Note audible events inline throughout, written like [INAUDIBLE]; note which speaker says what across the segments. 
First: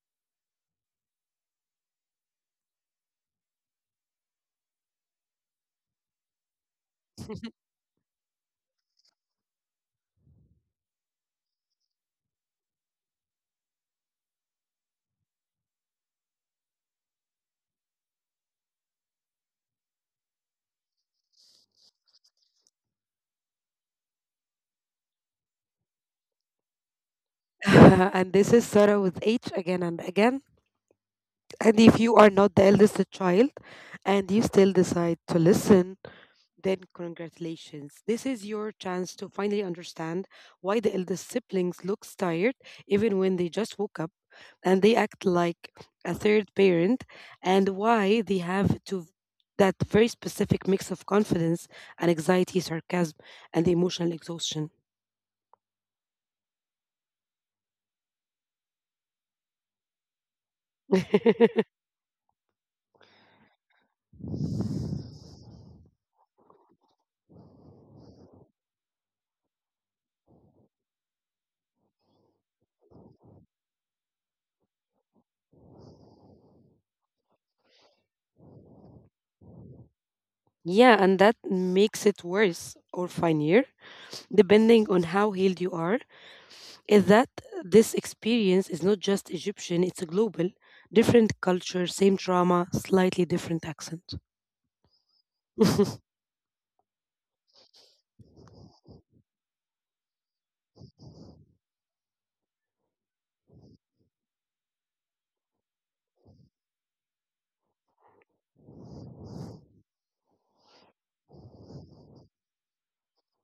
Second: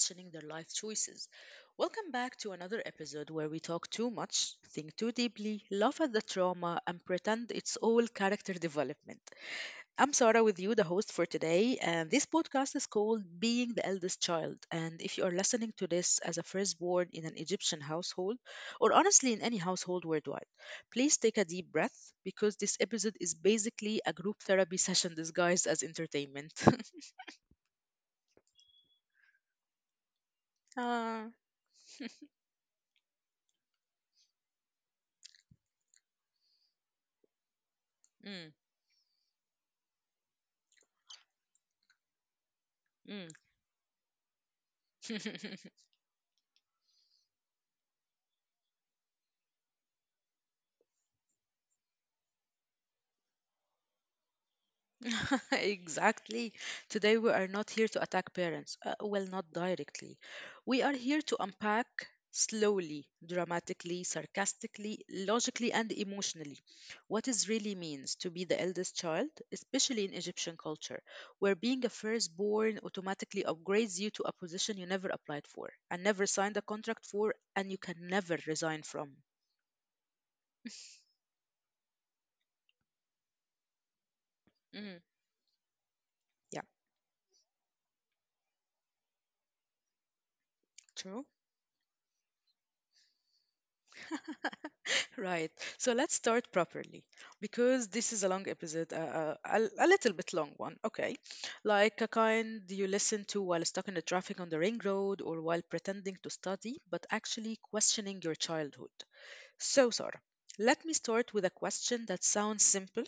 Speaker 1: questioning their life choices, welcome back to another episode where we talk too much, think too deeply, laugh at the trauma, and pretend it's all character development. I'm Sarah with you, the host for today, and this podcast is called Being the Eldest Child. And if you are listening to this as a firstborn in an Egyptian household, or honestly in any household worldwide, please take a deep breath because this episode is basically a group therapy [LAUGHS] session disguised as entertainment. [LAUGHS]
Speaker 2: [LAUGHS] And this is Sarah with H again and again.
Speaker 1: Ah,
Speaker 2: And if you are not the eldest child and you still decide to listen, then congratulations. This is
Speaker 1: mm,
Speaker 2: your chance to finally understand why the eldest siblings looks tired even when
Speaker 1: mm.
Speaker 2: they just woke up, and they act like
Speaker 1: [LAUGHS]
Speaker 2: a third parent, and why they have to that very specific mix of confidence and anxiety, sarcasm and emotional exhaustion.
Speaker 1: [LAUGHS] exactly. Today, we are not here to attack parents. Well, not directly. We are here to unpack slowly, dramatically,
Speaker 2: [LAUGHS]
Speaker 1: sarcastically, logically, and emotionally what it really means to be the eldest child, especially in Egyptian culture, where being a firstborn automatically upgrades you to a position you never applied for and never signed a contract for and you can never resign from.
Speaker 2: Yeah, and that makes it worse or funnier, depending on how
Speaker 1: Mm,
Speaker 2: healed you are,
Speaker 1: yeah,
Speaker 2: is that this experience is not just Egyptian, it's a global, different
Speaker 1: true.
Speaker 2: culture, same trauma, slightly different accent.
Speaker 1: [LAUGHS] Right.
Speaker 2: [LAUGHS]
Speaker 1: So let's start properly because this is a long episode, a little bit long one. Okay. Like a kind you listen to while stuck in the traffic on the ring road or while pretending to study, but actually questioning your childhood. So, Sarah, let me start with a question that sounds simple,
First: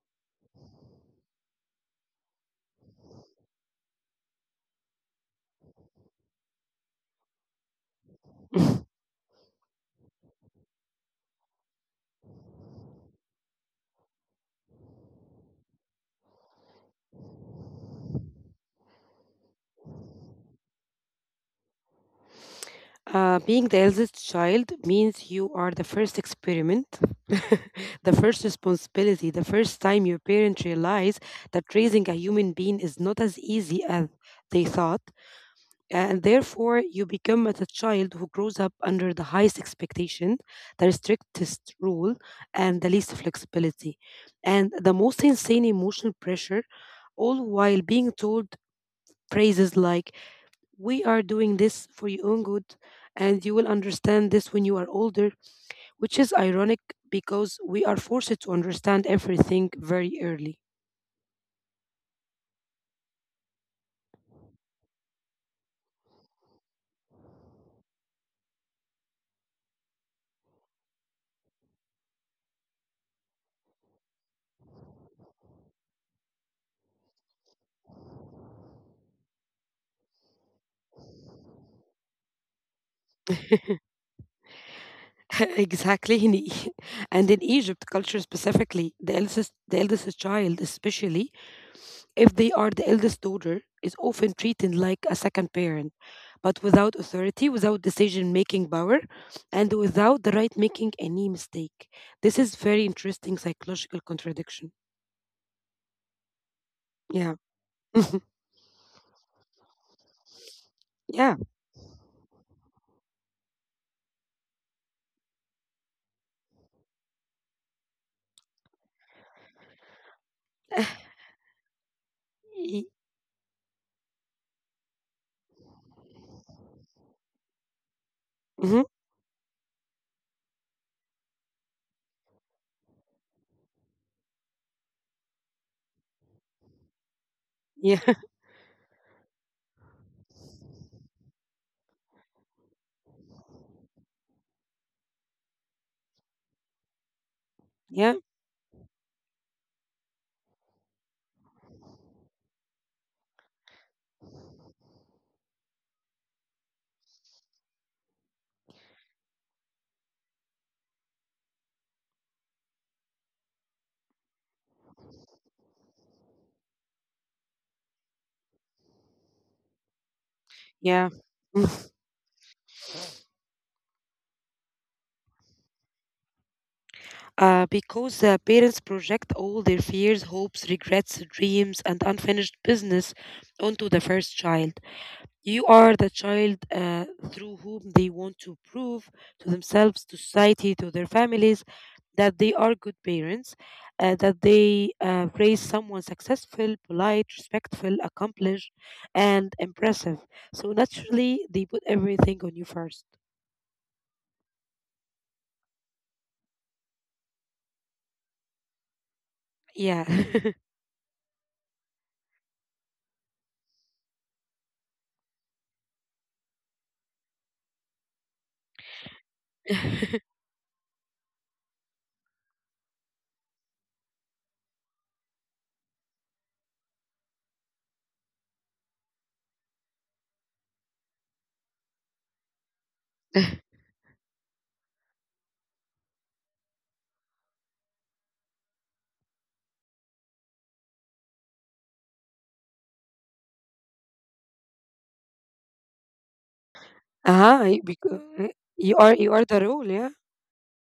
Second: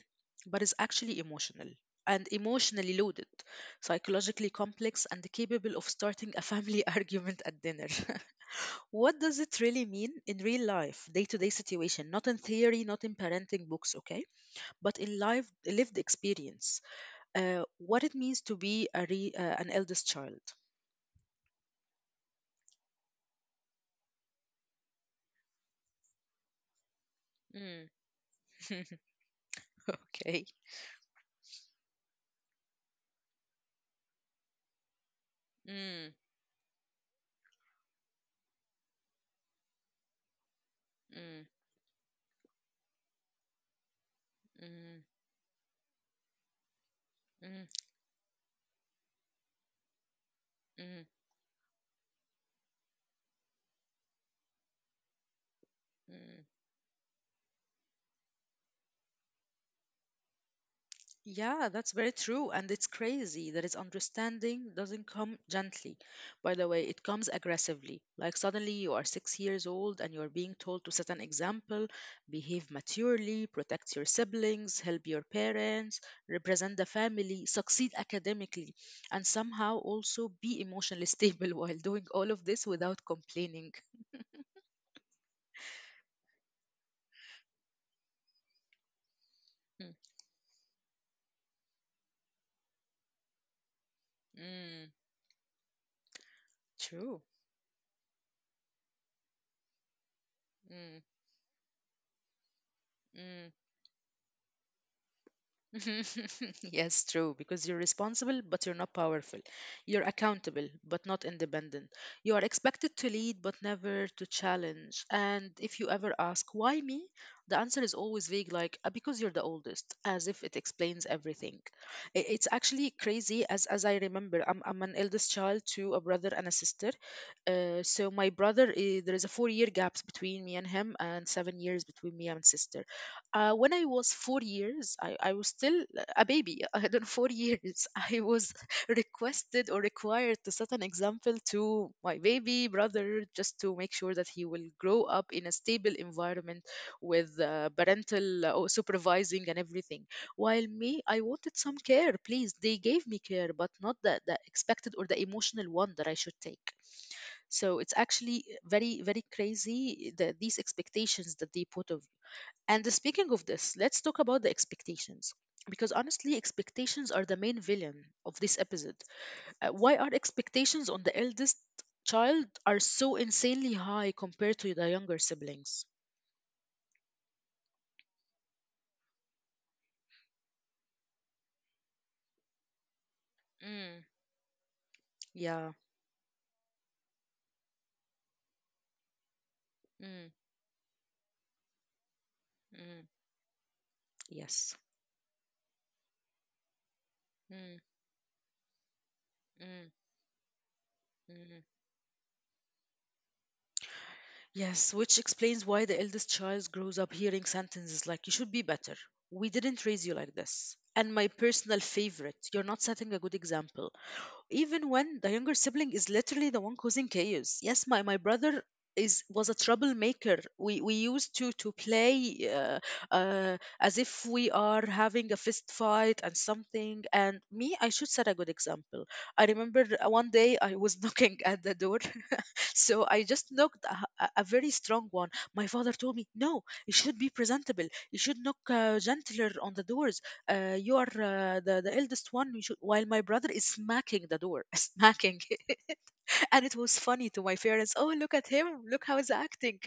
Speaker 1: but is actually emotional and emotionally loaded, psychologically complex, and capable of starting a family [LAUGHS] argument at dinner. What does it really mean in real life, day to day situation? Not in theory, not in parenting books, okay? But in life, lived experience. What it means to be an eldest child.
Speaker 2: being the eldest child means you are the first experiment,
Speaker 1: Mm.
Speaker 2: [LAUGHS] the first
Speaker 1: [LAUGHS]
Speaker 2: responsibility, the first time your
Speaker 1: okay.
Speaker 2: parents realize that raising a human being is not as easy as they thought,
Speaker 1: Mm,
Speaker 2: and therefore you become as a child who grows up under the highest expectation, the
Speaker 1: mm,
Speaker 2: strictest rule, and the least flexibility, and the
Speaker 1: mm,
Speaker 2: most insane emotional pressure, all
Speaker 1: mm,
Speaker 2: while being told phrases like, "We
Speaker 1: mm,
Speaker 2: are doing this for your own good," and, "you will understand this when you are older," which is
Speaker 1: mm.
Speaker 2: ironic because we are forced to understand everything very early.
Speaker 1: Yeah, that's very true. And it's crazy that its understanding doesn't come gently. By the way, it comes aggressively. Like suddenly you are 6 years old and you're being told to set an example, behave maturely, protect your siblings, help your parents, represent the family, succeed academically, and somehow also be emotionally stable [LAUGHS] while doing all of this without complaining.
Speaker 2: [LAUGHS] Exactly. [LAUGHS] And in Egypt culture specifically, the
Speaker 1: Mm,
Speaker 2: eldest child, especially, if they are the eldest daughter, is often treated
Speaker 1: mm,
Speaker 2: like a second parent, but without
Speaker 1: true.
Speaker 2: authority, without decision making power, and without the right making
Speaker 1: Mm,
Speaker 2: any mistake. This is very interesting
Speaker 1: mm.
Speaker 2: psychological contradiction.
Speaker 1: [LAUGHS] yes, true,
Speaker 2: Yeah.
Speaker 1: because you're
Speaker 2: [LAUGHS]
Speaker 1: responsible, but you're not powerful. You're accountable, but not
Speaker 2: Yeah.
Speaker 1: independent. You are expected to lead, but never to challenge. And if you ever ask, why me? The answer is always vague, like, "Because you're the oldest," as if it explains everything. It's
Speaker 2: Y-
Speaker 1: actually crazy, as I remember, I'm an eldest child to a brother and a sister. So my brother,
Speaker 2: mhm.
Speaker 1: there is a 4 year gap between me and him, and 7 years between me and sister. When I was 4 years, I was still a baby. [LAUGHS] I don't know, 4 years.
Speaker 2: Yeah. [LAUGHS]
Speaker 1: I was [LAUGHS] requested or required to set an example to my baby brother just to make sure that he will grow up in a stable environment with
Speaker 2: Yeah.
Speaker 1: parental or supervising and everything. While me, I wanted some care, please. They gave me care, but not the expected or the emotional one that I should take. So it's actually very, very crazy these expectations that they put of and speaking of this, let's talk about the expectations. Because honestly, expectations are the main villain of this episode. Why are expectations
Speaker 2: Yeah.
Speaker 1: on the eldest
Speaker 2: Mm.
Speaker 1: child are so insanely high compared to the younger siblings?
Speaker 2: Because parents project all their fears, hopes, regrets, dreams, and unfinished business onto the first
Speaker 1: Mm,
Speaker 2: child. You are
Speaker 1: Yeah,
Speaker 2: the child through whom they want to prove to themselves, to
Speaker 1: mm,
Speaker 2: society, to their families that they are good
Speaker 1: mm,
Speaker 2: parents, uh, that they
Speaker 1: yes.
Speaker 2: uh, raise someone successful, polite, respectful,
Speaker 1: mm,
Speaker 2: accomplished, and impressive.
Speaker 1: mm,
Speaker 2: So naturally, they put
Speaker 1: mm.
Speaker 2: everything on you first.
Speaker 1: Yes, which explains why the eldest child grows up hearing sentences like, "You should be better.
Speaker 2: Yeah.
Speaker 1: We didn't raise you like this." And my personal favorite, "You're not setting a good example," even when the younger sibling is literally the one causing chaos. Yes, my brother is was a
Speaker 2: [LAUGHS]
Speaker 1: troublemaker. We used to play as if we are having a fist fight and something. And me, I should set a good example. I remember one day I was [LAUGHS] knocking at the door so I just knocked a very strong one. My father told me, no, it should be presentable. You should knock gentler on the doors. You are the eldest one. You should, while my brother is smacking the door, [LAUGHS] smacking. [LAUGHS] And
Speaker 2: Ah,
Speaker 1: it was
Speaker 2: because
Speaker 1: funny to my parents. Oh, look
Speaker 2: you
Speaker 1: at
Speaker 2: are the
Speaker 1: him.
Speaker 2: role,
Speaker 1: Look
Speaker 2: yeah.
Speaker 1: how he's acting.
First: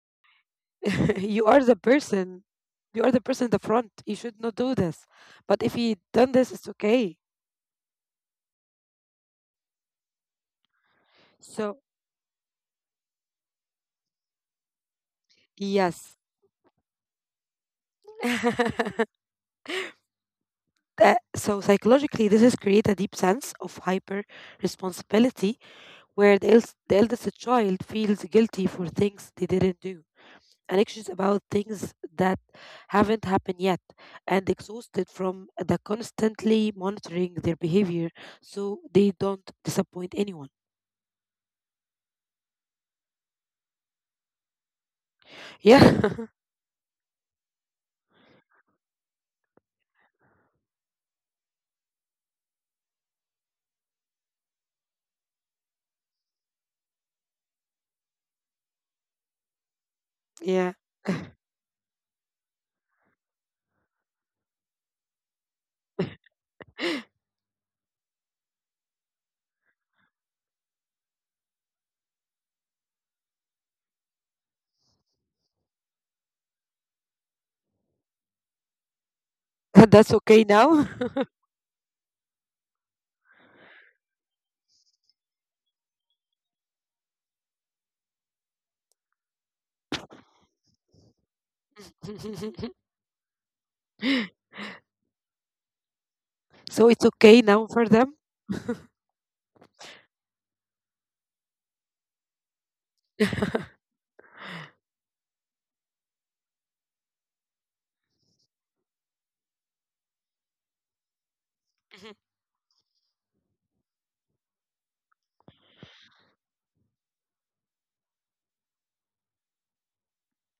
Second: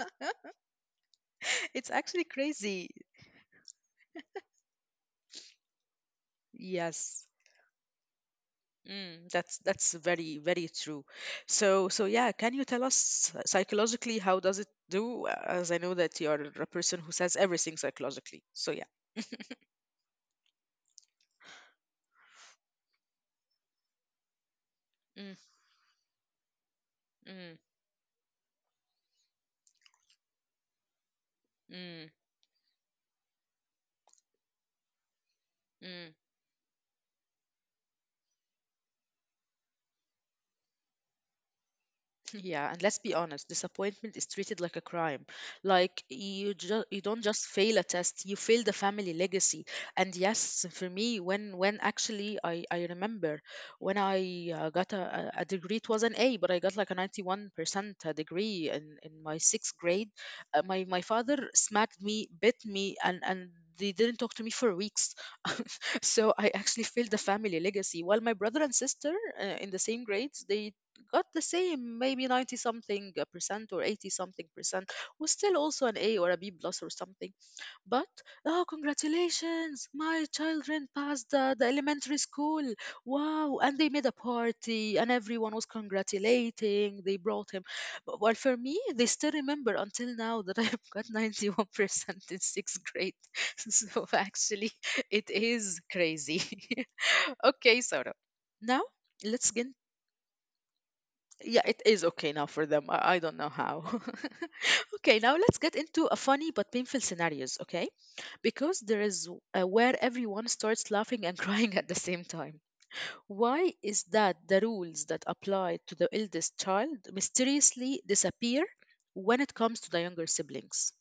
Speaker 1: [LAUGHS]
Speaker 2: [LAUGHS] You are the
Speaker 1: It's actually
Speaker 2: person.
Speaker 1: crazy.
Speaker 2: You are the person in the front. You should not do this. But if he done this, it's okay.
Speaker 1: Yes. That's very very true.
Speaker 2: So,
Speaker 1: So so yeah, can you tell us psychologically how does it do? As I know that
Speaker 2: yes.
Speaker 1: you are a person who says everything psychologically. So yeah.
Speaker 2: [LAUGHS] That- so, psychologically, this has created a deep sense of hyper
Speaker 1: Mm,
Speaker 2: responsibility, where the eldest
Speaker 1: mm,
Speaker 2: child feels guilty for things they didn't do and anxious about things
Speaker 1: mm,
Speaker 2: that haven't happened yet, and exhausted from the
Speaker 1: mm.
Speaker 2: constantly monitoring their behavior so they don't disappoint anyone.
Speaker 1: Yeah, and let's be honest, disappointment is treated like a crime. Like you
Speaker 2: Yeah,
Speaker 1: you don't just fail a test, you fail the family legacy. And yes, for me, when actually I remember when I got a degree, it was an A, but I got like a 91% a degree in my sixth grade. Uh, my
Speaker 2: [LAUGHS] yeah,
Speaker 1: my father smacked me, bit me, and they didn't talk to me for weeks. [LAUGHS] So I actually failed the family legacy. While my brother and sister in the same grades, they got the same maybe 90 something percent or 80 something percent, was still also an a or a b plus or something. But oh, congratulations,
Speaker 2: [LAUGHS] that's
Speaker 1: my
Speaker 2: okay
Speaker 1: children
Speaker 2: now.
Speaker 1: passed the elementary school. Wow. And they made a party and everyone was congratulating, they brought him. But well, for me they still remember until now that [LAUGHS] I've got 91% in sixth
Speaker 2: [LAUGHS]
Speaker 1: grade. [LAUGHS] So actually it is crazy. [LAUGHS]
Speaker 2: So, it's okay
Speaker 1: okay
Speaker 2: now for
Speaker 1: sarah
Speaker 2: them.
Speaker 1: now let's get Yeah, it is okay now for them. I don't know how. [LAUGHS] Okay, now let's get into a funny but painful scenarios, okay? Because there is where everyone starts laughing and [LAUGHS] crying at the same
Speaker 2: [LAUGHS]
Speaker 1: time. Why is that the rules that apply to the eldest child mysteriously disappear when it comes to the younger siblings?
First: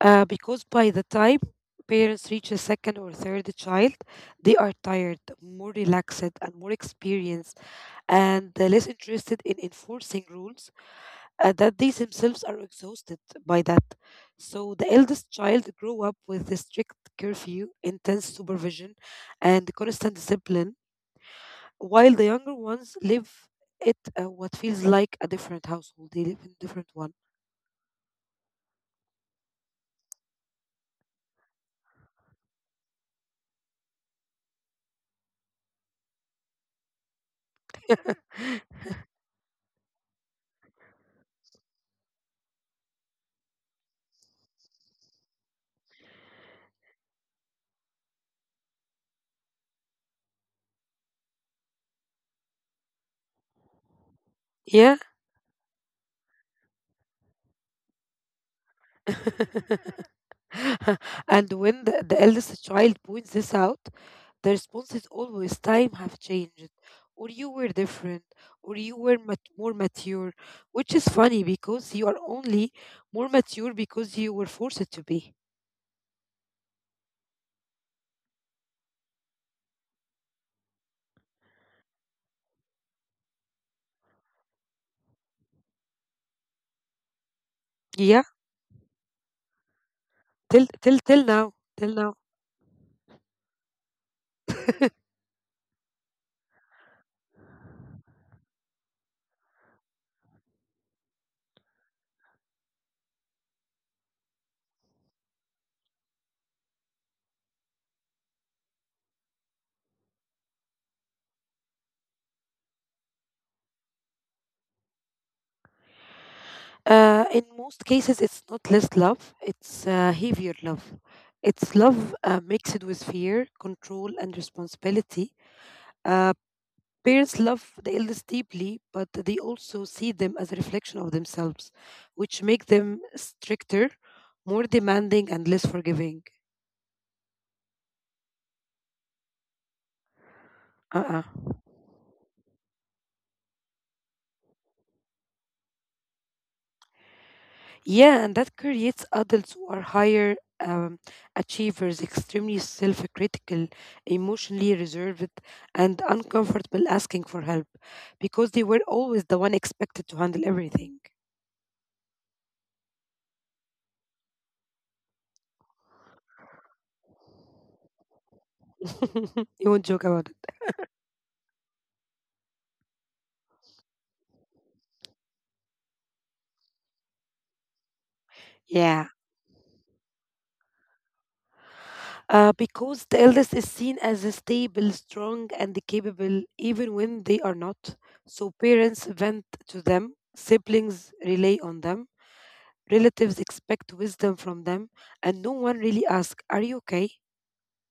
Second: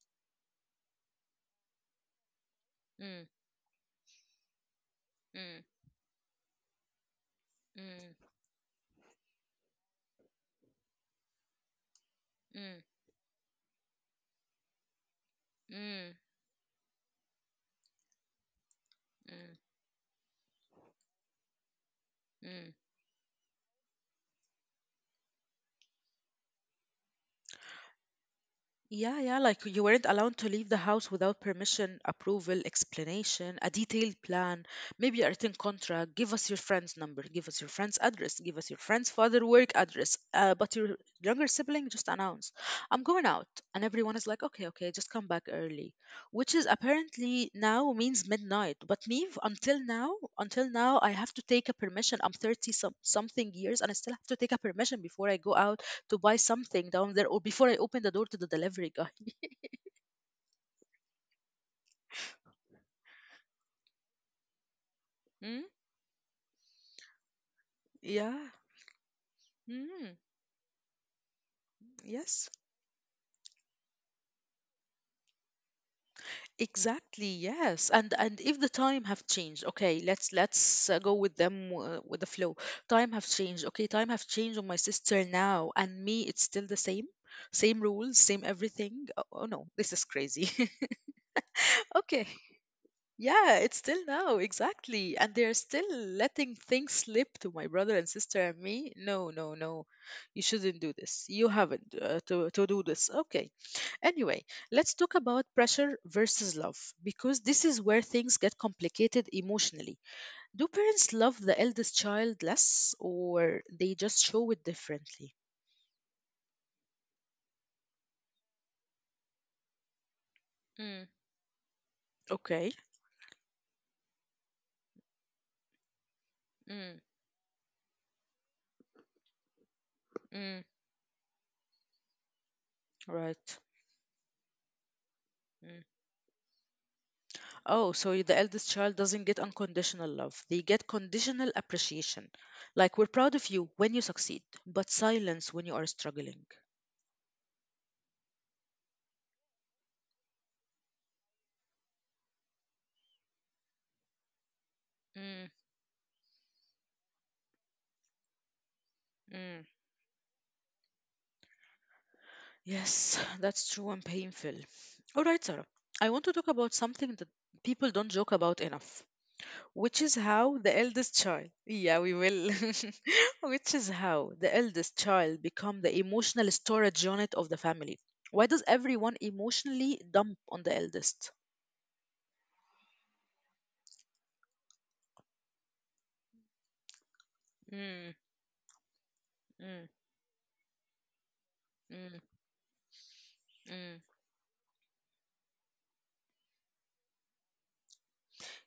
Speaker 2: Because by the time parents reach a second or
Speaker 1: Mm,
Speaker 2: third child, they are tired,
Speaker 1: mm,
Speaker 2: more relaxed, and more experienced,
Speaker 1: mm,
Speaker 2: and less interested in enforcing rules that they themselves
Speaker 1: mm,
Speaker 2: are exhausted by that. So the eldest child
Speaker 1: mm,
Speaker 2: grew up with a strict curfew, intense supervision,
Speaker 1: mm,
Speaker 2: and constant discipline, while the
Speaker 1: mm.
Speaker 2: younger ones live it what feels like a different household. They live in a different one.
Speaker 1: Yeah, yeah, like you weren't allowed to leave the house without permission, approval, explanation, a detailed plan, maybe a written contract. Give us your friend's number, give us your friend's address, give us your friend's father work address. But your younger sibling just announced, "I'm going out." And everyone is like, okay, okay, just come back early, which is apparently now means midnight. But me, until now, I have to take a permission. I'm 30 some, something years and I still have to take a permission
Speaker 2: Yeah.
Speaker 1: before I go out to buy something down there or before I open the door to the delivery guy.
Speaker 2: [LAUGHS] [LAUGHS] And when the eldest child points this out, the response is always
Speaker 1: Mm,
Speaker 2: time have changed, or you were different,
Speaker 1: yeah.
Speaker 2: or more
Speaker 1: Mm,
Speaker 2: mature, which is funny because you
Speaker 1: yes.
Speaker 2: are only more mature because you were forced to be.
Speaker 1: Exactly. Yes. And if the time have changed, okay, let's go with them with the flow. Time have changed. Okay, time have changed on my sister now and me it's still the same. Same rules, same
Speaker 2: Yeah,
Speaker 1: everything. Oh, oh no, this is crazy. [LAUGHS]
Speaker 2: till now,
Speaker 1: Okay.
Speaker 2: till now.
Speaker 1: Yeah, it's still now, exactly. And they're still letting things slip to my brother and sister and me. No, no, no. You shouldn't do this. You haven't to do this. Okay. Anyway, let's talk about pressure versus love because this is where things get complicated emotionally. Do parents love the eldest child less or they just show it differently?
Speaker 2: In most cases, it's not less love; it's
Speaker 1: Mm,
Speaker 2: heavier love. It's
Speaker 1: okay.
Speaker 2: love mixed with fear, control, and responsibility.
Speaker 1: Mm,
Speaker 2: Uh, Parents love the eldest deeply, but they also
Speaker 1: mm,
Speaker 2: see them as a reflection of themselves, which make
Speaker 1: right.
Speaker 2: them stricter, more demanding, and less forgiving.
Speaker 1: Oh, so the eldest child doesn't get unconditional love. They get conditional
Speaker 2: Uh-uh.
Speaker 1: appreciation. Like, we're proud of you when you succeed, but silence when you are struggling.
Speaker 2: Yeah, and that creates adults who are higher achievers, extremely self critical, emotionally
Speaker 1: Mm,
Speaker 2: reserved, and uncomfortable asking for help because they were
Speaker 1: mm.
Speaker 2: always the one expected to handle everything.
Speaker 1: Yes, [SIGHS] that's true and painful. All right, Sarah. I want to talk about something that people don't joke about enough, which is
Speaker 2: [LAUGHS] You won't
Speaker 1: how
Speaker 2: joke
Speaker 1: the
Speaker 2: about
Speaker 1: eldest
Speaker 2: it.
Speaker 1: child. Yeah, we will. [LAUGHS] which is how the eldest child become the emotional storage unit of the family. Why does everyone
Speaker 2: Yeah.
Speaker 1: emotionally dump on the eldest?
Speaker 2: Because the eldest is seen as a stable, strong, and capable, even when they
Speaker 1: Mm,
Speaker 2: are not. So parents
Speaker 1: mm.
Speaker 2: vent to them, siblings
Speaker 1: Mm,
Speaker 2: rely on them,
Speaker 1: mm.
Speaker 2: relatives expect wisdom from them, and no one really asks, "Are you okay?"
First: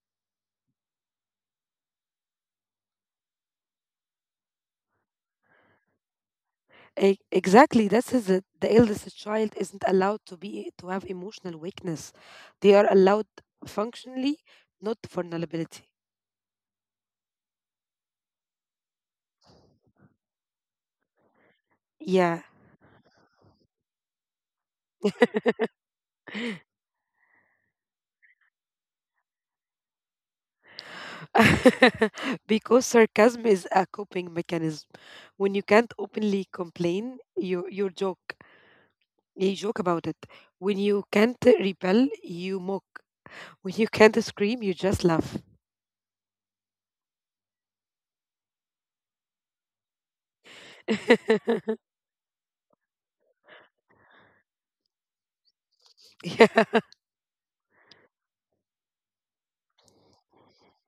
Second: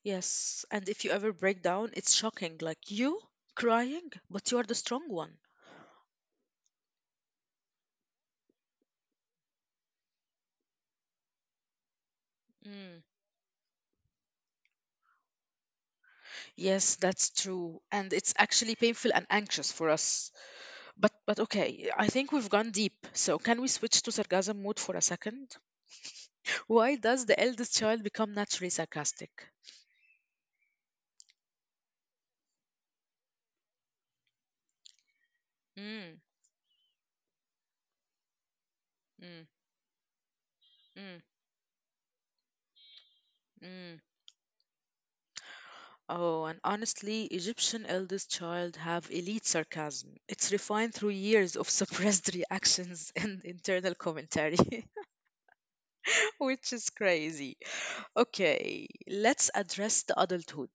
Speaker 1: Yes, and if you ever break down, it's shocking. Like you crying, but you are the strong one.
Speaker 2: Exactly, this is it. The eldest child isn't allowed to have emotional weakness; they are
Speaker 1: Mm.
Speaker 2: allowed functionally, not vulnerability.
Speaker 1: Yes, that's true. And it's actually painful and anxious for us. But okay, I think
Speaker 2: Yeah,
Speaker 1: we've gone deep. So can we switch to sarcasm mode for a second? Why does the eldest child become naturally sarcastic?
Speaker 2: [LAUGHS] because sarcasm is a coping mechanism. When you can't
Speaker 1: Mm,
Speaker 2: openly complain, you joke. You
Speaker 1: mm,
Speaker 2: joke about it. When you
Speaker 1: mm,
Speaker 2: can't repel, you mock. When you
Speaker 1: mm.
Speaker 2: can't scream, you just laugh.
Speaker 1: Oh, and honestly, Egyptian eldest child have elite sarcasm. It's refined through years of
Speaker 2: [LAUGHS]
Speaker 1: suppressed [LAUGHS] reactions and internal commentary, [LAUGHS]
Speaker 2: Yeah.
Speaker 1: which is crazy. Okay, let's address the adulthood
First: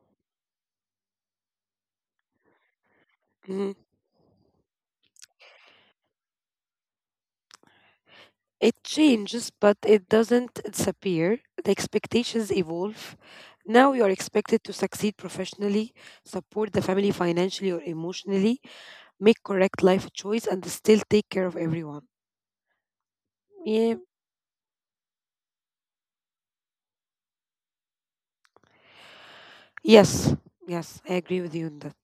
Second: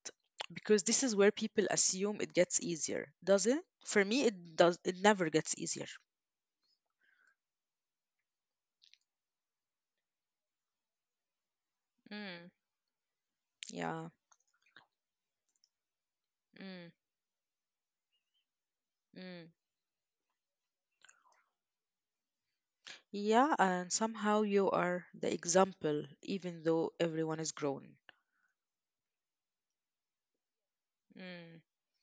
Speaker 1: because this is where people assume it gets easier. Does it?
Speaker 2: Mhm.
Speaker 1: For me, it does. It never gets easier.
Speaker 2: It changes, but it doesn't disappear. The
Speaker 1: Mm,
Speaker 2: expectations evolve. Now you
Speaker 1: Yeah.
Speaker 2: are expected to succeed professionally, support the
Speaker 1: mm,
Speaker 2: family financially or emotionally, make
Speaker 1: mm.
Speaker 2: correct life choice, and still take care of everyone.
Speaker 1: Yeah, and
Speaker 2: Yeah,
Speaker 1: somehow you are the example, even though everyone is grown.
Speaker 2: yes, yes, I agree with you on that.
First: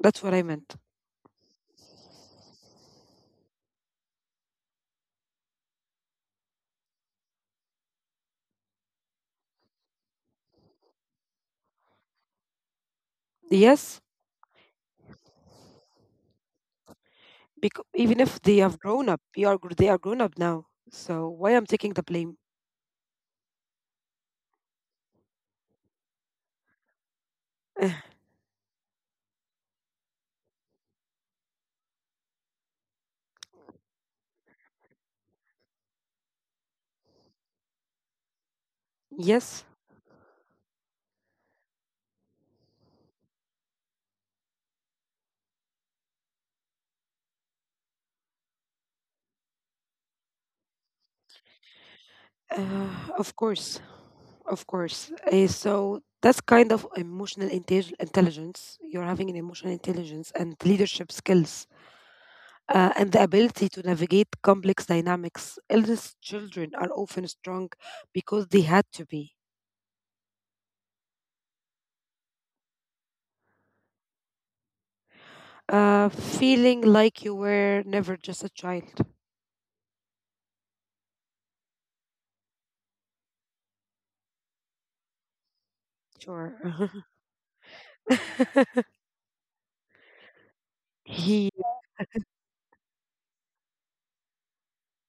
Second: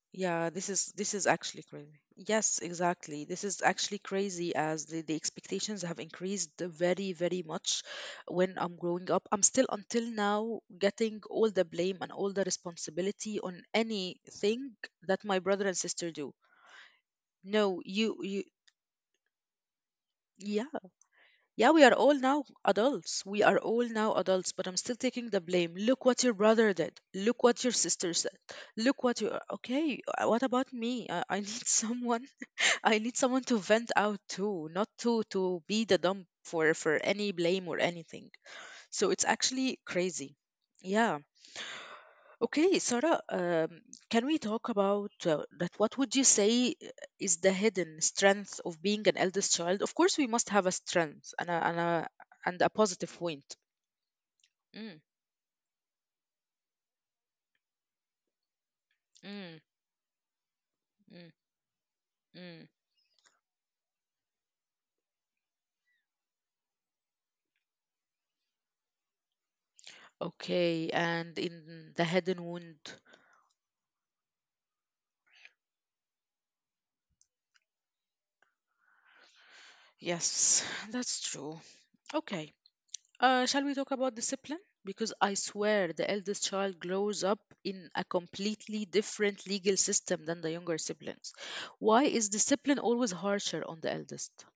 Speaker 2: That's what I
Speaker 1: Yeah,
Speaker 2: meant.
Speaker 1: this is actually crazy. Yes, exactly. This is actually crazy as the expectations have increased very, very much when I'm growing up. I'm still until now getting all the blame and all the responsibility on
Speaker 2: Yes,
Speaker 1: anything that my brother and sister do. No,
Speaker 2: because
Speaker 1: you
Speaker 2: even if
Speaker 1: you
Speaker 2: they have grown up, they are grown up now.
Speaker 1: yeah.
Speaker 2: So why I'm
Speaker 1: Yeah, we are
Speaker 2: taking the
Speaker 1: all
Speaker 2: blame?
Speaker 1: now adults. We are all now adults, but I'm still taking the blame. Look what your brother did. Look what your
Speaker 2: [LAUGHS]
Speaker 1: sister said. Look what you okay. What about me? I need [LAUGHS] someone. I need someone to vent out to, not to be the dump for any blame or anything. So it's
Speaker 2: Yes,
Speaker 1: actually crazy. Yeah. Okay, Sarah, can we talk about that? What would you say is the hidden strength of being an eldest child? Of course, we must have a strength and a positive
Speaker 2: of
Speaker 1: point.
Speaker 2: course, of course.
Speaker 1: Mm,
Speaker 2: So that's kind of intelligence. You're having an emotional
Speaker 1: mm,
Speaker 2: intelligence and leadership
Speaker 1: mm,
Speaker 2: skills.
Speaker 1: mm.
Speaker 2: And the ability to navigate complex dynamics. Eldest children are often strong because they had to be.
Speaker 1: Okay, and in the hidden wound.
Speaker 2: Feeling like you were never just a child.
Speaker 1: Yes, [SIGHS] that's true. Okay. Shall we talk about discipline? Because I swear
Speaker 2: Sure.
Speaker 1: the eldest child grows up in a
Speaker 2: [LAUGHS]
Speaker 1: completely different legal system than the younger
Speaker 2: He,
Speaker 1: siblings. Why is discipline always harsher on the eldest?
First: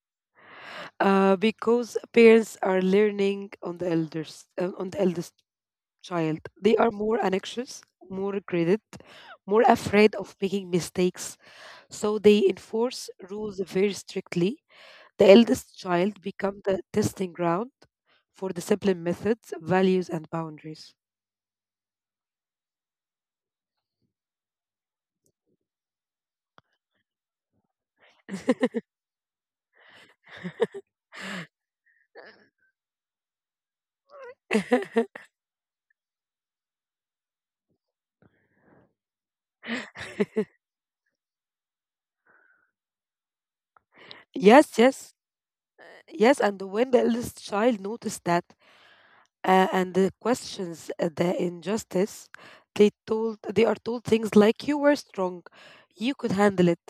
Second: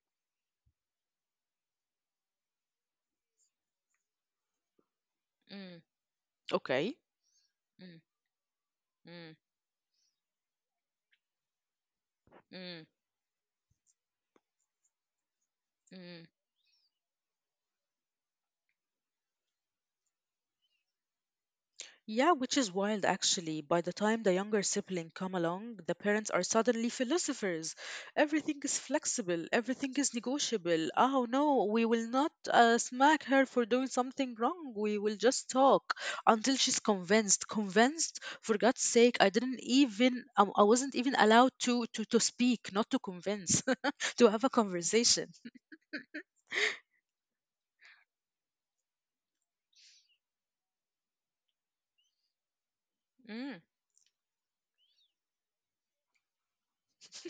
Speaker 2: because parents are learning on the eldest
Speaker 1: Mm,
Speaker 2: child. They
Speaker 1: okay.
Speaker 2: are more anxious,
Speaker 1: Mm,
Speaker 2: more credit,
Speaker 1: mm,
Speaker 2: more afraid of making mistakes. So they
Speaker 1: mm,
Speaker 2: enforce rules very strictly. The eldest
Speaker 1: mm.
Speaker 2: child become the testing ground for discipline methods, values, and boundaries.
Speaker 1: Yeah, which is wild actually. By the time the younger sibling come along, the parents are suddenly philosophers. Everything is flexible, everything is negotiable. Oh no, we will not smack her for doing something wrong. We will just
Speaker 2: [LAUGHS]
Speaker 1: talk until she's convinced. Convinced? For God's sake, I didn't even I wasn't even allowed to speak, not to convince, [LAUGHS] to have a
Speaker 2: Yes,
Speaker 1: conversation.
Speaker 2: yes, yes. And when the eldest child noticed that and the questions the injustice,
Speaker 1: Mm.
Speaker 2: they are told things like, "you were strong, you could handle it,"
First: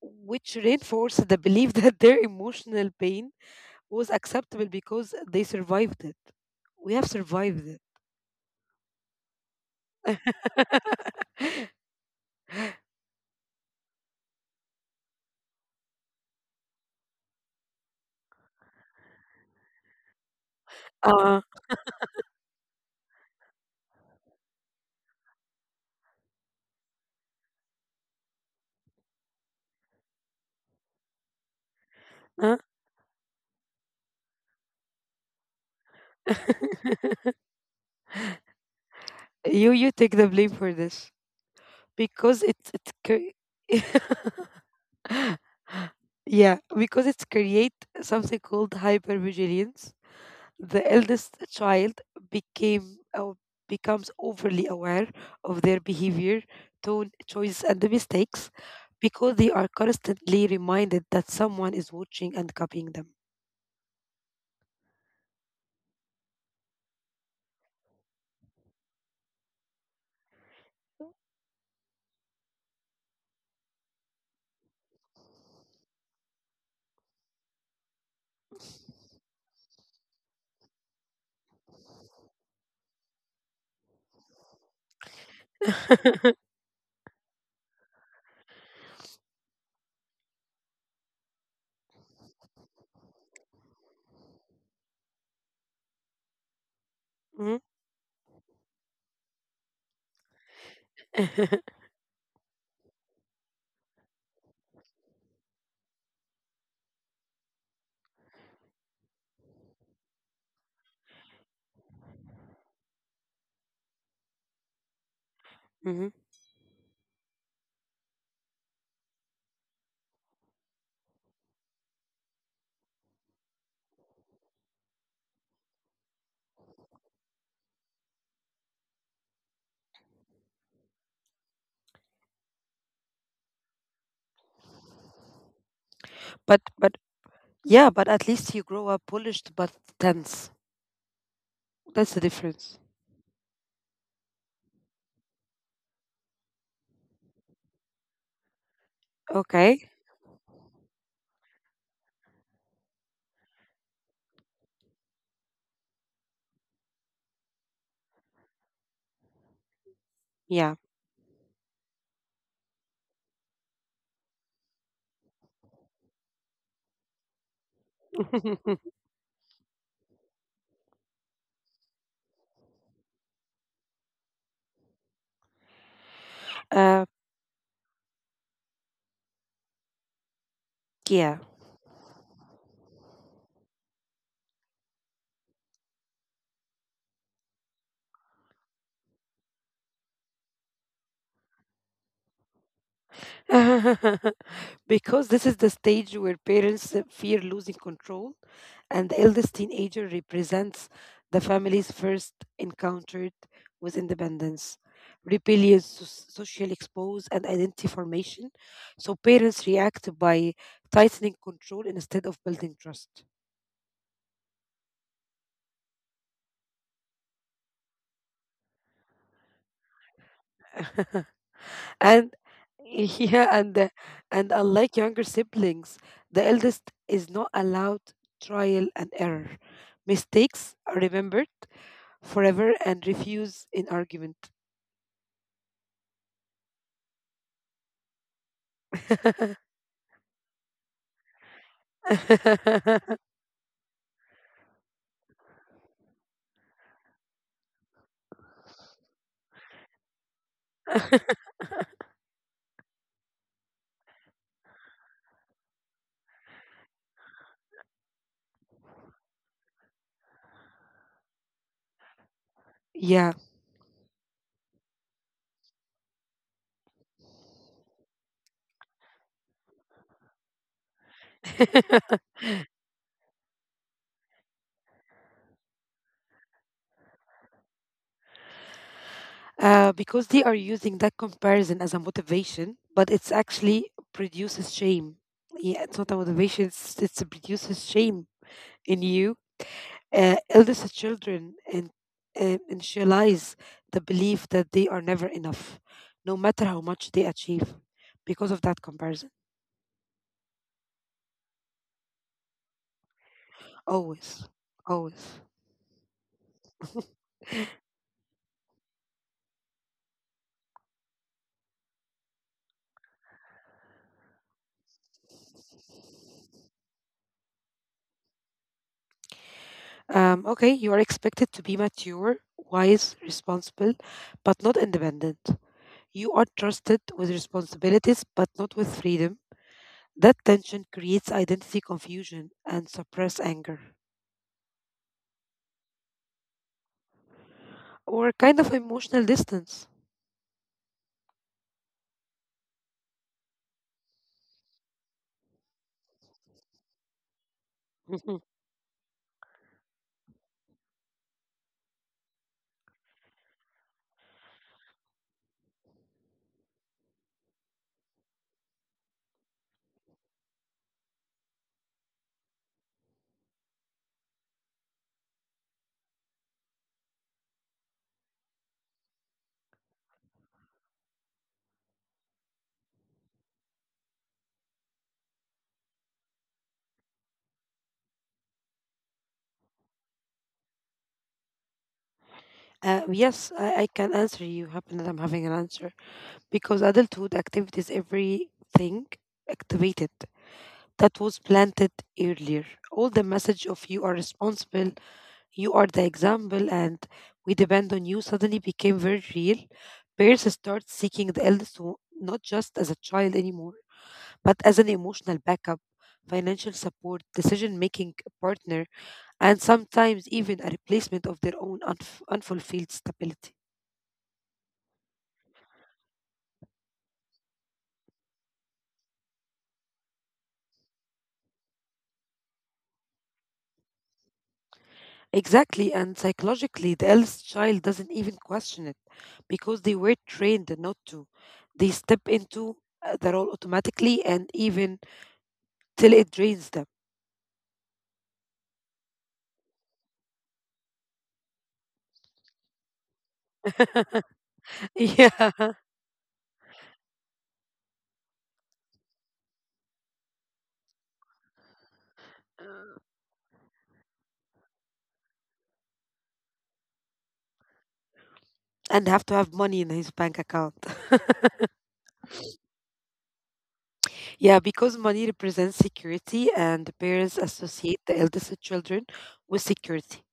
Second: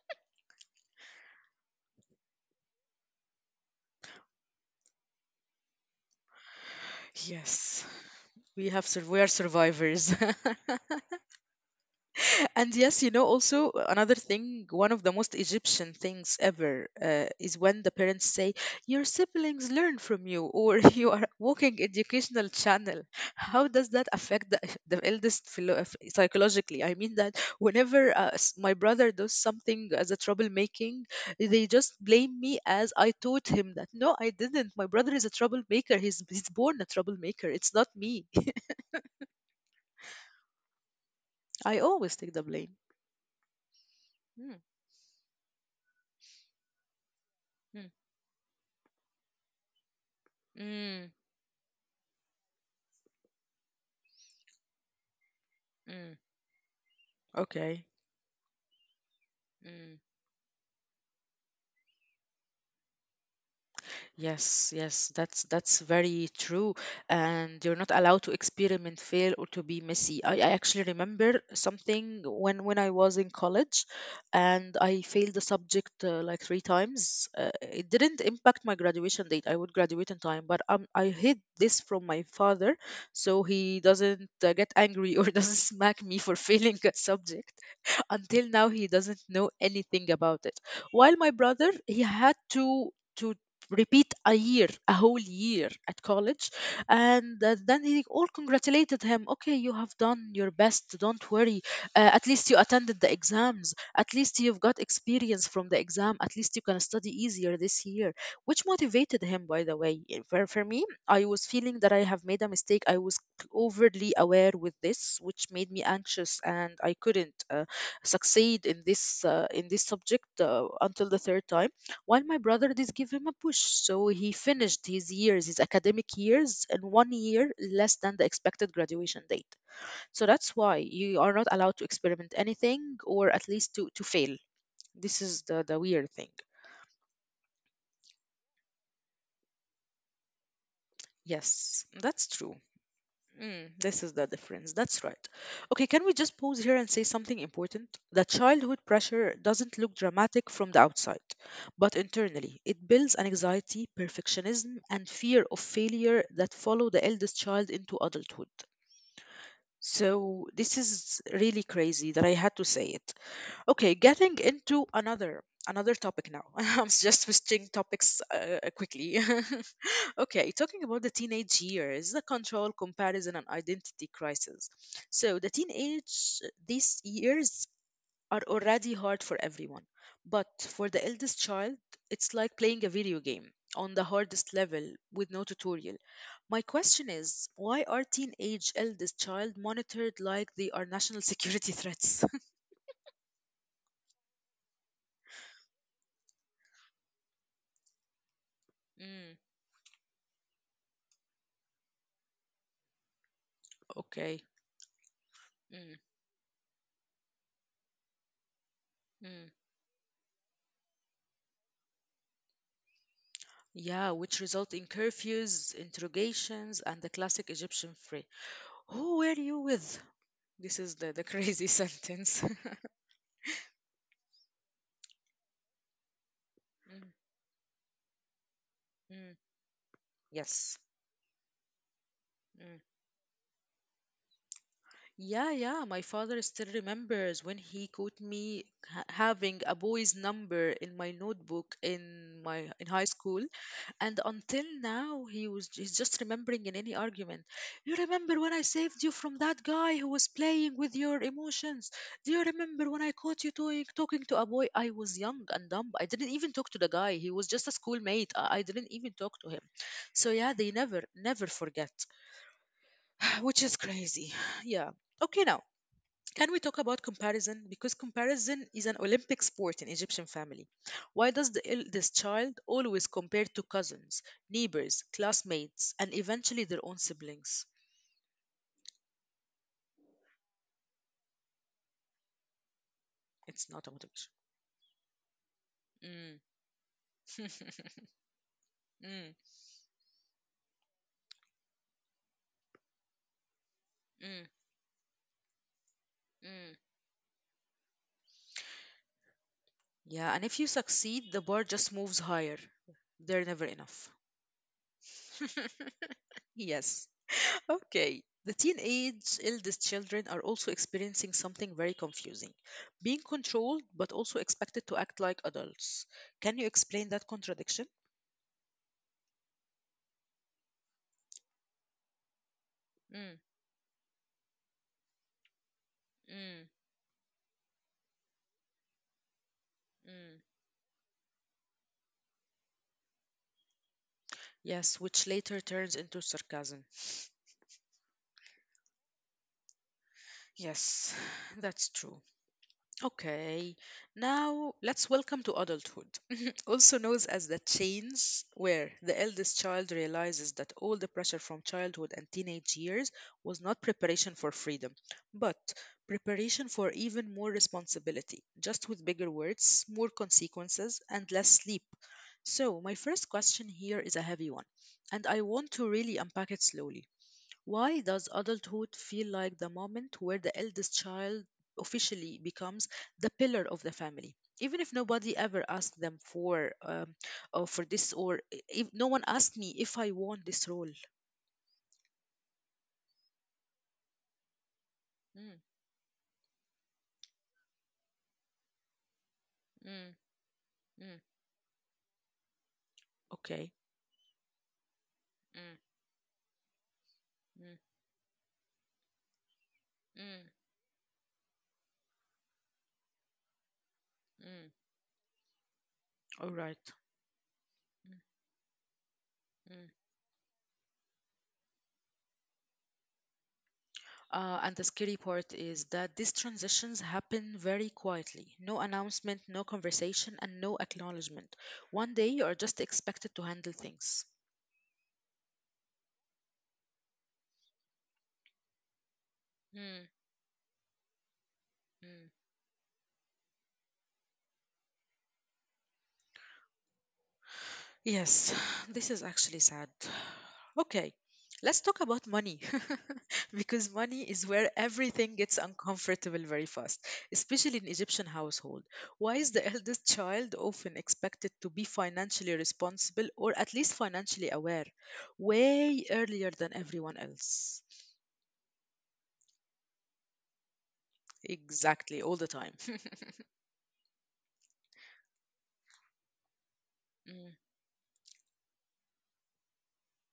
Speaker 2: which reinforced the belief [LAUGHS] that their emotional pain was acceptable because they survived it. We have survived it.
Speaker 1: Yes, we have we are survivors. [LAUGHS] And yes, you know, also another thing, one of the most Egyptian things ever is when the parents say, your siblings learn from you, or [LAUGHS] you are a
Speaker 2: Uh,
Speaker 1: walking educational channel. How does that affect the, [LAUGHS] the eldest psychologically? I mean, that whenever my brother does something as a troublemaking, they just blame
Speaker 2: uh,
Speaker 1: me as I taught him that. No, I didn't. My brother is a troublemaker. He's born a
Speaker 2: [LAUGHS]
Speaker 1: troublemaker. It's not me.
Speaker 2: you take the blame for this
Speaker 1: [LAUGHS] I always take
Speaker 2: because
Speaker 1: the blame.
Speaker 2: [LAUGHS]
Speaker 1: Mm,
Speaker 2: yeah, because it's create
Speaker 1: mm,
Speaker 2: something called hypervigilance. The
Speaker 1: mm,
Speaker 2: eldest child became or becomes overly aware of their
Speaker 1: mm.
Speaker 2: behavior, tone, choice, and
Speaker 1: Okay.
Speaker 2: the mistakes because they are
Speaker 1: Mm.
Speaker 2: constantly reminded that someone is watching and copying them.
Speaker 1: Yes, yes, that's very true. And you're not allowed to experiment, fail, or to be messy. I actually remember something when I was in college, and I failed the subject like three times. It didn't impact my graduation date. I would graduate in time, but I hid this from my father, so he doesn't get angry or [LAUGHS] doesn't smack me for failing a subject. [LAUGHS] Until now, he doesn't know anything about it. While my brother, he had to repeat a year, a whole year at college, and
Speaker 2: Mhm.
Speaker 1: then he all congratulated him. Okay, you have done your best. Don't worry.
Speaker 2: [LAUGHS]
Speaker 1: At least you attended the exams. At least you've got experience from the exam. At least you can study easier this year, which motivated him. By the way, for me, I was feeling that I have made a mistake. I was overly aware with this, which made me
Speaker 2: Mhm.
Speaker 1: anxious, and I couldn't. Succeed in this subject until the third time, while my brother did give him a push, so he finished his years, his academic years, in 1 year less than the expected graduation date. So that's why you are not allowed to experiment anything, or at least to fail. This is the
Speaker 2: But
Speaker 1: weird
Speaker 2: but
Speaker 1: thing.
Speaker 2: yeah, but at least you grow up polished but tense. That's the
Speaker 1: Yes,
Speaker 2: difference.
Speaker 1: that's true. Mm, this is the difference. That's right. Okay, can we just pause here and say something important? That childhood
Speaker 2: Okay.
Speaker 1: pressure doesn't look dramatic from the outside, but internally, it builds an anxiety, perfectionism, and fear of failure that follow the eldest child into adulthood.
Speaker 2: Yeah.
Speaker 1: So, this is really crazy that I had to say it. Okay, getting into another topic now. [LAUGHS] I'm just switching topics
Speaker 2: [LAUGHS]
Speaker 1: quickly. [LAUGHS] Okay, talking about the teenage years, the control, comparison, and identity crisis. So, the teenage,
Speaker 2: uh,
Speaker 1: these years are already hard for everyone. But for
Speaker 2: yeah.
Speaker 1: the eldest child, it's like playing a video game on the hardest level with no tutorial. My question is why are teenage eldest child monitored like they are national security [LAUGHS] threats?
Speaker 2: [LAUGHS] Because this is the stage where parents fear losing control, and the eldest
Speaker 1: Mm,
Speaker 2: teenager represents the family's first encounter with
Speaker 1: okay.
Speaker 2: independence,
Speaker 1: Mm,
Speaker 2: social expose, and identity formation. So
Speaker 1: mm.
Speaker 2: parents react by tightening control instead of building trust.
Speaker 1: Yeah, which result in curfews, interrogations, and the classic Egyptian who were you with? This is the
Speaker 2: [LAUGHS]
Speaker 1: crazy [LAUGHS] sentence.
Speaker 2: and [LAUGHS] yeah and unlike younger siblings, the eldest
Speaker 1: Mm,
Speaker 2: is not allowed trial and
Speaker 1: mm,
Speaker 2: error.
Speaker 1: yes.
Speaker 2: Mistakes are remembered
Speaker 1: Mm.
Speaker 2: forever and refused in argument.
Speaker 1: Yeah, yeah. My father still remembers when he caught me having a boy's number in my notebook in my in
Speaker 2: [LAUGHS]
Speaker 1: high school. And until now, he's just remembering in any argument. You remember when I saved you from that guy who was playing with your emotions? Do you remember when I caught you doing, talking to a boy? I was young and dumb. I didn't even talk to the guy. He was just a schoolmate. I didn't even talk to him. So yeah, they never, never forget,
Speaker 2: Yeah.
Speaker 1: [SIGHS] which is crazy. [SIGHS] Yeah. Okay, now can we talk about comparison? Because comparison is an Olympic sport in Egyptian family. Why does the eldest child always compare to cousins, neighbors, classmates, and eventually their own siblings?
Speaker 2: [LAUGHS] Because they are using that comparison as a motivation, but it's
Speaker 1: It's not a
Speaker 2: actually
Speaker 1: motivation.
Speaker 2: produces shame. Yeah, it's not a
Speaker 1: Mm.
Speaker 2: motivation, it's
Speaker 1: [LAUGHS]
Speaker 2: produces shame in
Speaker 1: Mm,
Speaker 2: you. Uh, eldest children and initialize the
Speaker 1: mm,
Speaker 2: belief that they are never enough, no matter
Speaker 1: mm.
Speaker 2: how much they achieve, because of that comparison.
Speaker 1: Yeah, and if you succeed, the bar just moves higher. They're never enough.
Speaker 2: Always, always.
Speaker 1: [LAUGHS] Yes.
Speaker 2: [LAUGHS]
Speaker 1: Okay. The teenage eldest children are also experiencing something very confusing, being controlled but also expected to act like adults. Can you explain that contradiction?
Speaker 2: Okay, you are expected to be mature, wise,
Speaker 1: Mm,
Speaker 2: responsible, but not independent. You are
Speaker 1: mm,
Speaker 2: trusted with responsibilities, but not with freedom. That
Speaker 1: mm.
Speaker 2: tension creates identity confusion and suppress anger
Speaker 1: Yes, which later turns into sarcasm.
Speaker 2: or kind of emotional distance.
Speaker 1: Yes, [SIGHS] that's true. Okay, now let's welcome to adulthood, [LAUGHS] also known as the
Speaker 2: [LAUGHS]
Speaker 1: change, where the eldest child realizes that all the pressure from childhood and teenage years was not preparation for freedom, but preparation for even more responsibility, just with bigger words, more consequences, and less sleep. So, my first question here is a heavy one, and I want to really unpack it slowly. Why does adulthood feel like the moment where the eldest child officially becomes the pillar of the family? Even if nobody ever asked them for or for this, or if no one asked me if I want this role.
Speaker 2: Yes, I can answer you. Happen that I'm having an
Speaker 1: Mm,
Speaker 2: answer because adulthood activities, everything activated
Speaker 1: mm,
Speaker 2: that
Speaker 1: mm,
Speaker 2: was planted earlier. All the message
Speaker 1: okay,
Speaker 2: of you are responsible, you
Speaker 1: mm,
Speaker 2: are the example, and we
Speaker 1: mm,
Speaker 2: depend on you suddenly became very real. Parents
Speaker 1: mm,
Speaker 2: start seeking the eldest one not just as a child anymore, but as
Speaker 1: mm,
Speaker 2: an emotional backup,
Speaker 1: all
Speaker 2: financial
Speaker 1: right.
Speaker 2: support, decision making
Speaker 1: Mm,
Speaker 2: partner, and
Speaker 1: mm.
Speaker 2: sometimes even a replacement of their own unfulfilled stability.
Speaker 1: And the scary part is that these transitions happen very quietly. No announcement, no conversation, and no acknowledgement. One day you are just expected to handle things.
Speaker 2: Exactly, and psychologically, the eldest child doesn't even question it because they
Speaker 1: Mm,
Speaker 2: were trained not to. They step
Speaker 1: mm.
Speaker 2: into the role automatically and even till it drains them.
Speaker 1: Yes, [SIGHS] this is actually sad. Okay, let's talk about money [LAUGHS] because money is where
Speaker 2: [LAUGHS]
Speaker 1: everything gets
Speaker 2: Yeah,
Speaker 1: uncomfortable very fast, especially in Egyptian household. Why is the [LAUGHS] eldest child often expected to be financially responsible or at least financially aware way earlier than everyone else?
Speaker 2: and have to have money in his bank account. [LAUGHS]
Speaker 1: Exactly, all the time. [LAUGHS]
Speaker 2: Yeah, because money represents security, and the parents
Speaker 1: Mm,
Speaker 2: associate the eldest children with security.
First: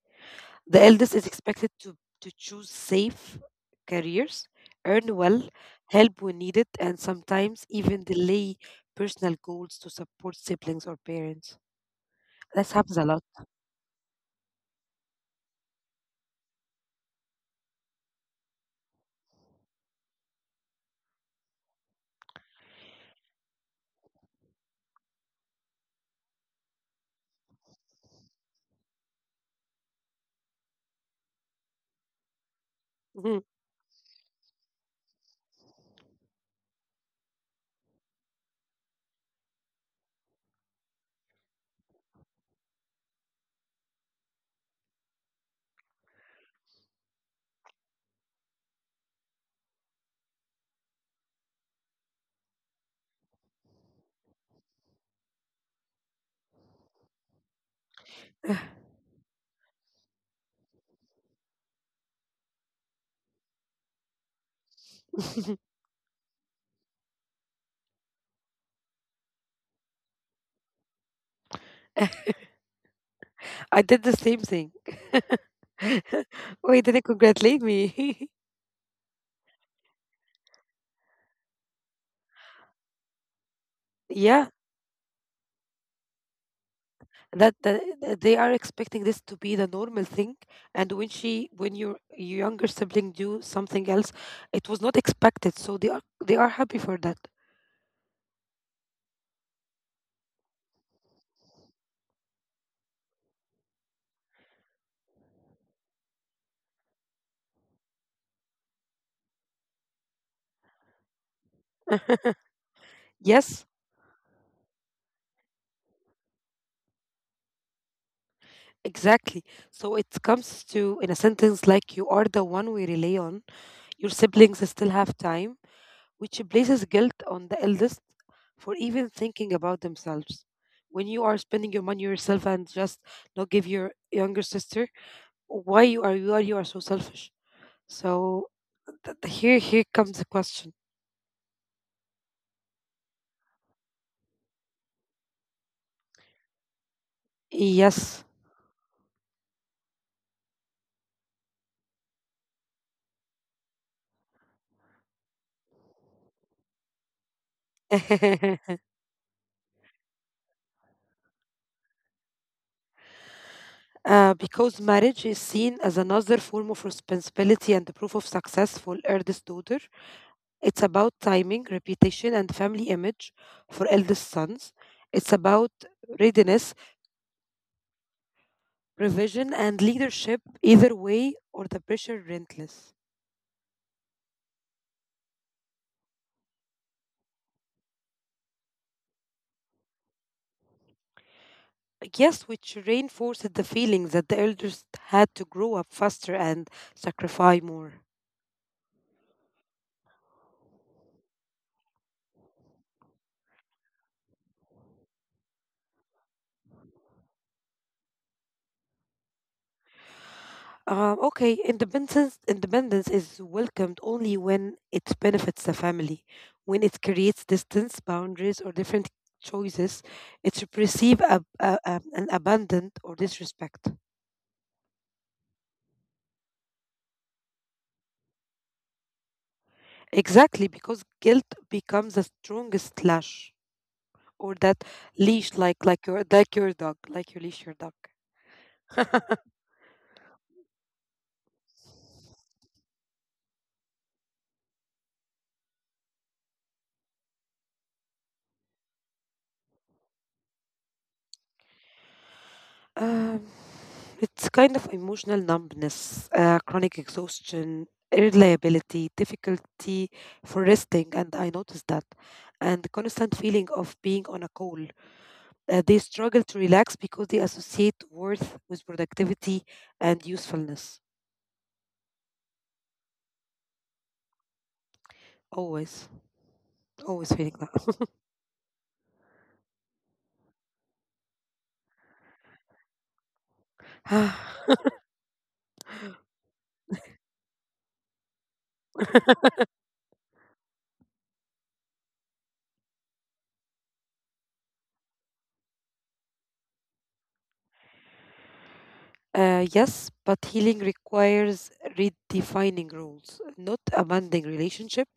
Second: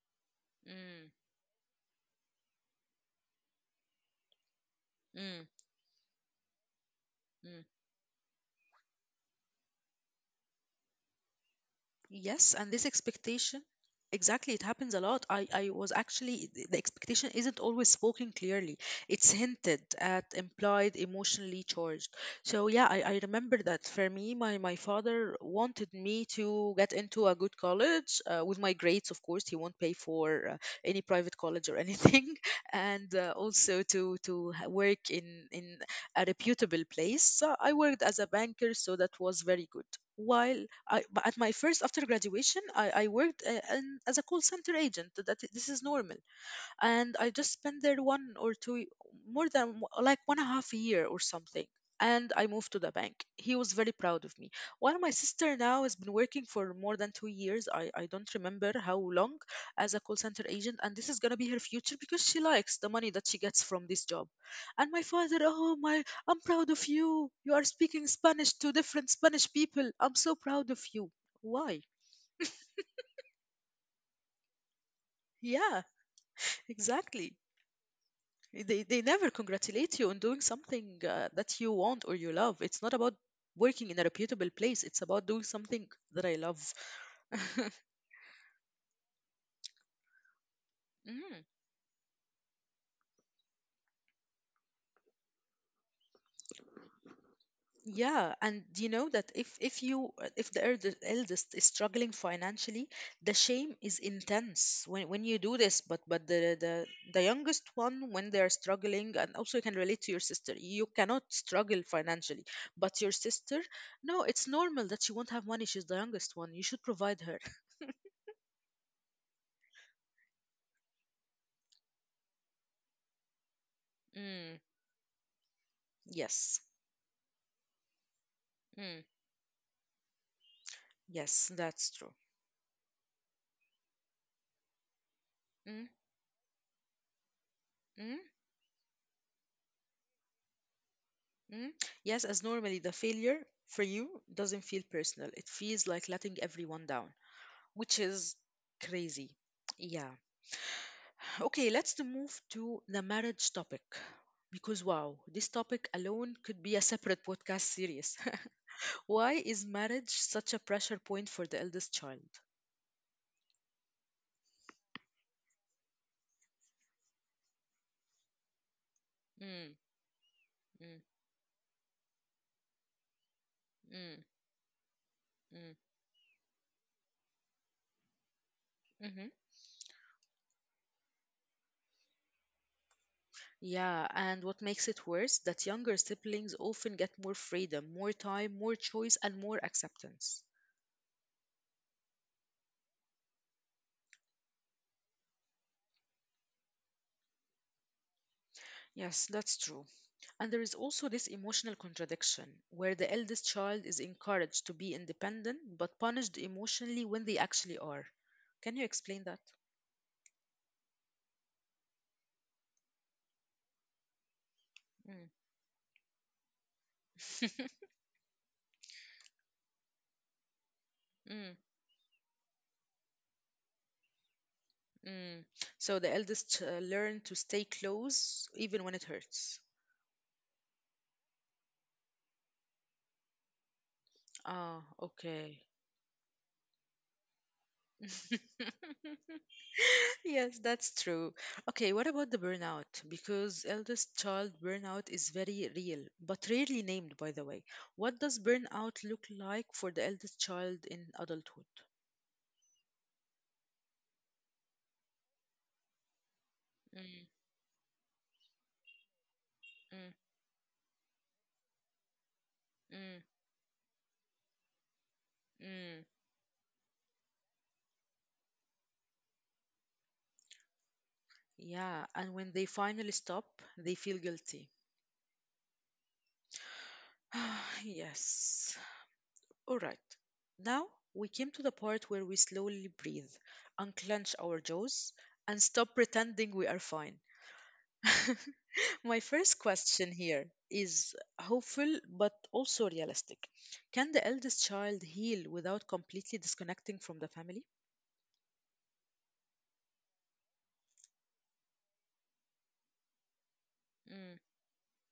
Speaker 2: The
Speaker 1: mm,
Speaker 2: eldest is expected to choose safe careers, earn
Speaker 1: mm,
Speaker 2: well, help when needed, and sometimes
Speaker 1: mm.
Speaker 2: even delay personal goals to support siblings or parents.
Speaker 1: Yes,
Speaker 2: That
Speaker 1: and this
Speaker 2: happens a lot.
Speaker 1: expectation, exactly, it happens a lot. I was actually, the expectation isn't always spoken clearly. It's hinted at, implied, emotionally charged. So yeah, I remember that for me, my father wanted me to get into a good college with my grades, of course. He won't pay for any private college or anything. [LAUGHS] And
Speaker 2: Mhm.
Speaker 1: also to, work in a reputable place. So I worked as a banker, so that was very good. While I, but at my first after graduation, I worked as a call center agent. That this is normal, and I just spent there one or two, more than like one and a half a year or something. And I moved to the bank. He was very proud of me. While my sister now has been working for more than 2 years, I don't remember how long, as a call center agent. And this is going to be her future because she likes the money that she gets from this job. And my father,
Speaker 2: [LAUGHS]
Speaker 1: oh my, I'm proud of you. You are speaking Spanish to different Spanish people. I'm so proud of you. Why?
Speaker 2: I did the same thing.
Speaker 1: Yeah,
Speaker 2: [LAUGHS] Why didn't
Speaker 1: exactly.
Speaker 2: congratulate me? [LAUGHS]
Speaker 1: They never congratulate you on doing something that you want or you love. It's not about working in a
Speaker 2: Yeah,
Speaker 1: reputable place. It's about doing something that I love.
Speaker 2: that
Speaker 1: [LAUGHS]
Speaker 2: that they are expecting this to be the normal thing. And when she,
Speaker 1: Mm,
Speaker 2: when your younger sibling do something else, it was not expected. So they are happy for that.
Speaker 1: yeah, and you know that if you if the eldest is struggling financially, the shame is intense when you do this. But the the youngest one when they are struggling, and also you can relate to your sister. You cannot struggle financially, but your
Speaker 2: Yes,
Speaker 1: sister, no, it's normal that she won't have money. She's the youngest one. You should provide her.
Speaker 2: exactly. So it comes to, in a sentence, like, "you are the one we rely on. Your siblings
Speaker 1: Mm,
Speaker 2: still have time," which
Speaker 1: yes.
Speaker 2: places guilt on the eldest for even
Speaker 1: Mm,
Speaker 2: thinking about themselves. When you are
Speaker 1: yes,
Speaker 2: spending your money
Speaker 1: that's true.
Speaker 2: yourself and just not give your younger sister, why
Speaker 1: Mm,
Speaker 2: you are so selfish?
Speaker 1: mm,
Speaker 2: So here comes the question.
Speaker 1: mm. Yes, as normally the failure for you doesn't feel personal. It feels like letting everyone down, which
Speaker 2: Yes,
Speaker 1: is crazy. Yeah. Okay, let's move to the marriage topic. Because wow, this topic alone could be a separate podcast
Speaker 2: [LAUGHS]
Speaker 1: series. [LAUGHS] Why is marriage such a pressure point for the eldest child?
Speaker 2: because marriage is seen as another form of responsibility and the proof of success for eldest daughter.
Speaker 1: Mm,
Speaker 2: It's about
Speaker 1: mm,
Speaker 2: timing, reputation, and family image for eldest sons. It's about
Speaker 1: mm,
Speaker 2: readiness,
Speaker 1: mm.
Speaker 2: provision, and leadership, either way, or the pressure relentless.
Speaker 1: Yeah, and what makes it worse, that younger siblings often get more freedom, more time, more choice, and more acceptance.
Speaker 2: Yes, which reinforced the feeling that the elders had to grow up faster and sacrifice more.
Speaker 1: Yes, that's true. And there is also this emotional contradiction where the eldest child is encouraged to be independent but punished emotionally when they actually are. Can you explain that?
Speaker 2: Okay, independence is welcomed only when it benefits the family, when it
Speaker 1: Mm.
Speaker 2: creates
Speaker 1: [LAUGHS]
Speaker 2: distance, boundaries, or different choices. It's
Speaker 1: Mm,
Speaker 2: perceived an abandoned or disrespect.
Speaker 1: mm. So the eldest learn to stay close even when it hurts.
Speaker 2: Exactly, because guilt becomes the strongest lash or
Speaker 1: Ah,
Speaker 2: that
Speaker 1: okay.
Speaker 2: leash, like your dog, like you leash your dog.
Speaker 1: [LAUGHS] Yes, that's true. Okay, what about the burnout? Because eldest child burnout is very real, but rarely named, by the way. What does burnout look like for the eldest child in adulthood?
Speaker 2: Um, it's kind of emotional numbness, chronic
Speaker 1: Mm,
Speaker 2: exhaustion, irritability, difficulty
Speaker 1: mm,
Speaker 2: for resting, and I noticed that, and
Speaker 1: mm,
Speaker 2: constant feeling of being on a call. They
Speaker 1: mm.
Speaker 2: struggle to relax because they associate worth with productivity and usefulness.
Speaker 1: Yeah, and when they finally stop, they feel guilty.
Speaker 2: Always, always feeling
Speaker 1: [SIGHS] Yes. All right. Now we came to the part where we slowly breathe,
Speaker 2: that.
Speaker 1: unclench
Speaker 2: [SIGHS]
Speaker 1: our jaws, and stop pretending we are fine. [LAUGHS] My first question here is hopeful but also realistic. Can the eldest child heal without completely disconnecting from the family?
Speaker 2: Yes, but healing requires redefining rules, not amending
Speaker 1: Mm,
Speaker 2: relationship.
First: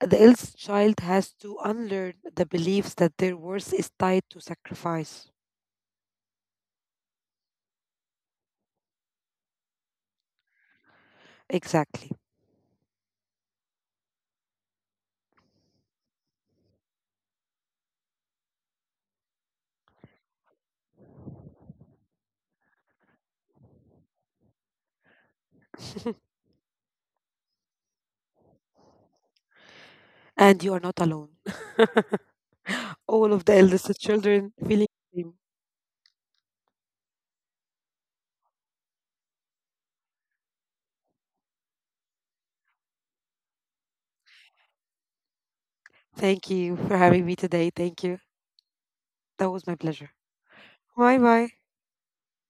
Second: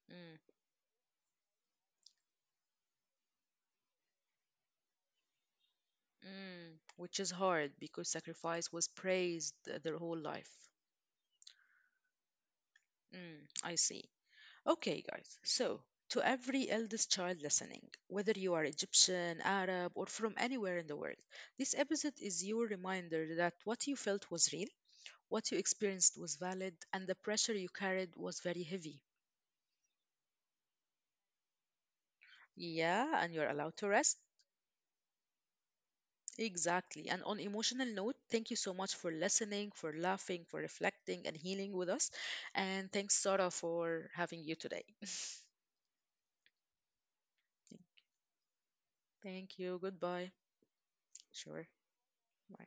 Speaker 2: The
Speaker 1: mm,
Speaker 2: eldest child has to unlearn the beliefs that their worth is tied to sacrifice.
Speaker 1: mm. Which is hard because sacrifice was praised their whole life.
Speaker 2: Exactly.
Speaker 1: Mm, I see. Okay, guys. So, to every eldest child listening, whether you are Egyptian, Arab, or from anywhere in the world, this episode is your reminder that what you felt was real. What you experienced was valid, and the pressure you carried was very heavy.
Speaker 2: And you are not alone. [LAUGHS]
Speaker 1: Yeah, and
Speaker 2: All
Speaker 1: you're
Speaker 2: of the
Speaker 1: allowed to
Speaker 2: eldest
Speaker 1: rest.
Speaker 2: children feeling the same.
Speaker 1: Exactly. And on emotional note, thank you so much for listening, for laughing, for reflecting and healing with us. And thanks Sara for having you today. [LAUGHS]
Speaker 2: Thank you for having me today. Thank you.
Speaker 1: Thank
Speaker 2: That
Speaker 1: you.
Speaker 2: was my pleasure.
Speaker 1: Goodbye.
Speaker 2: Bye
Speaker 1: Sure.
Speaker 2: bye.
Speaker 1: Bye.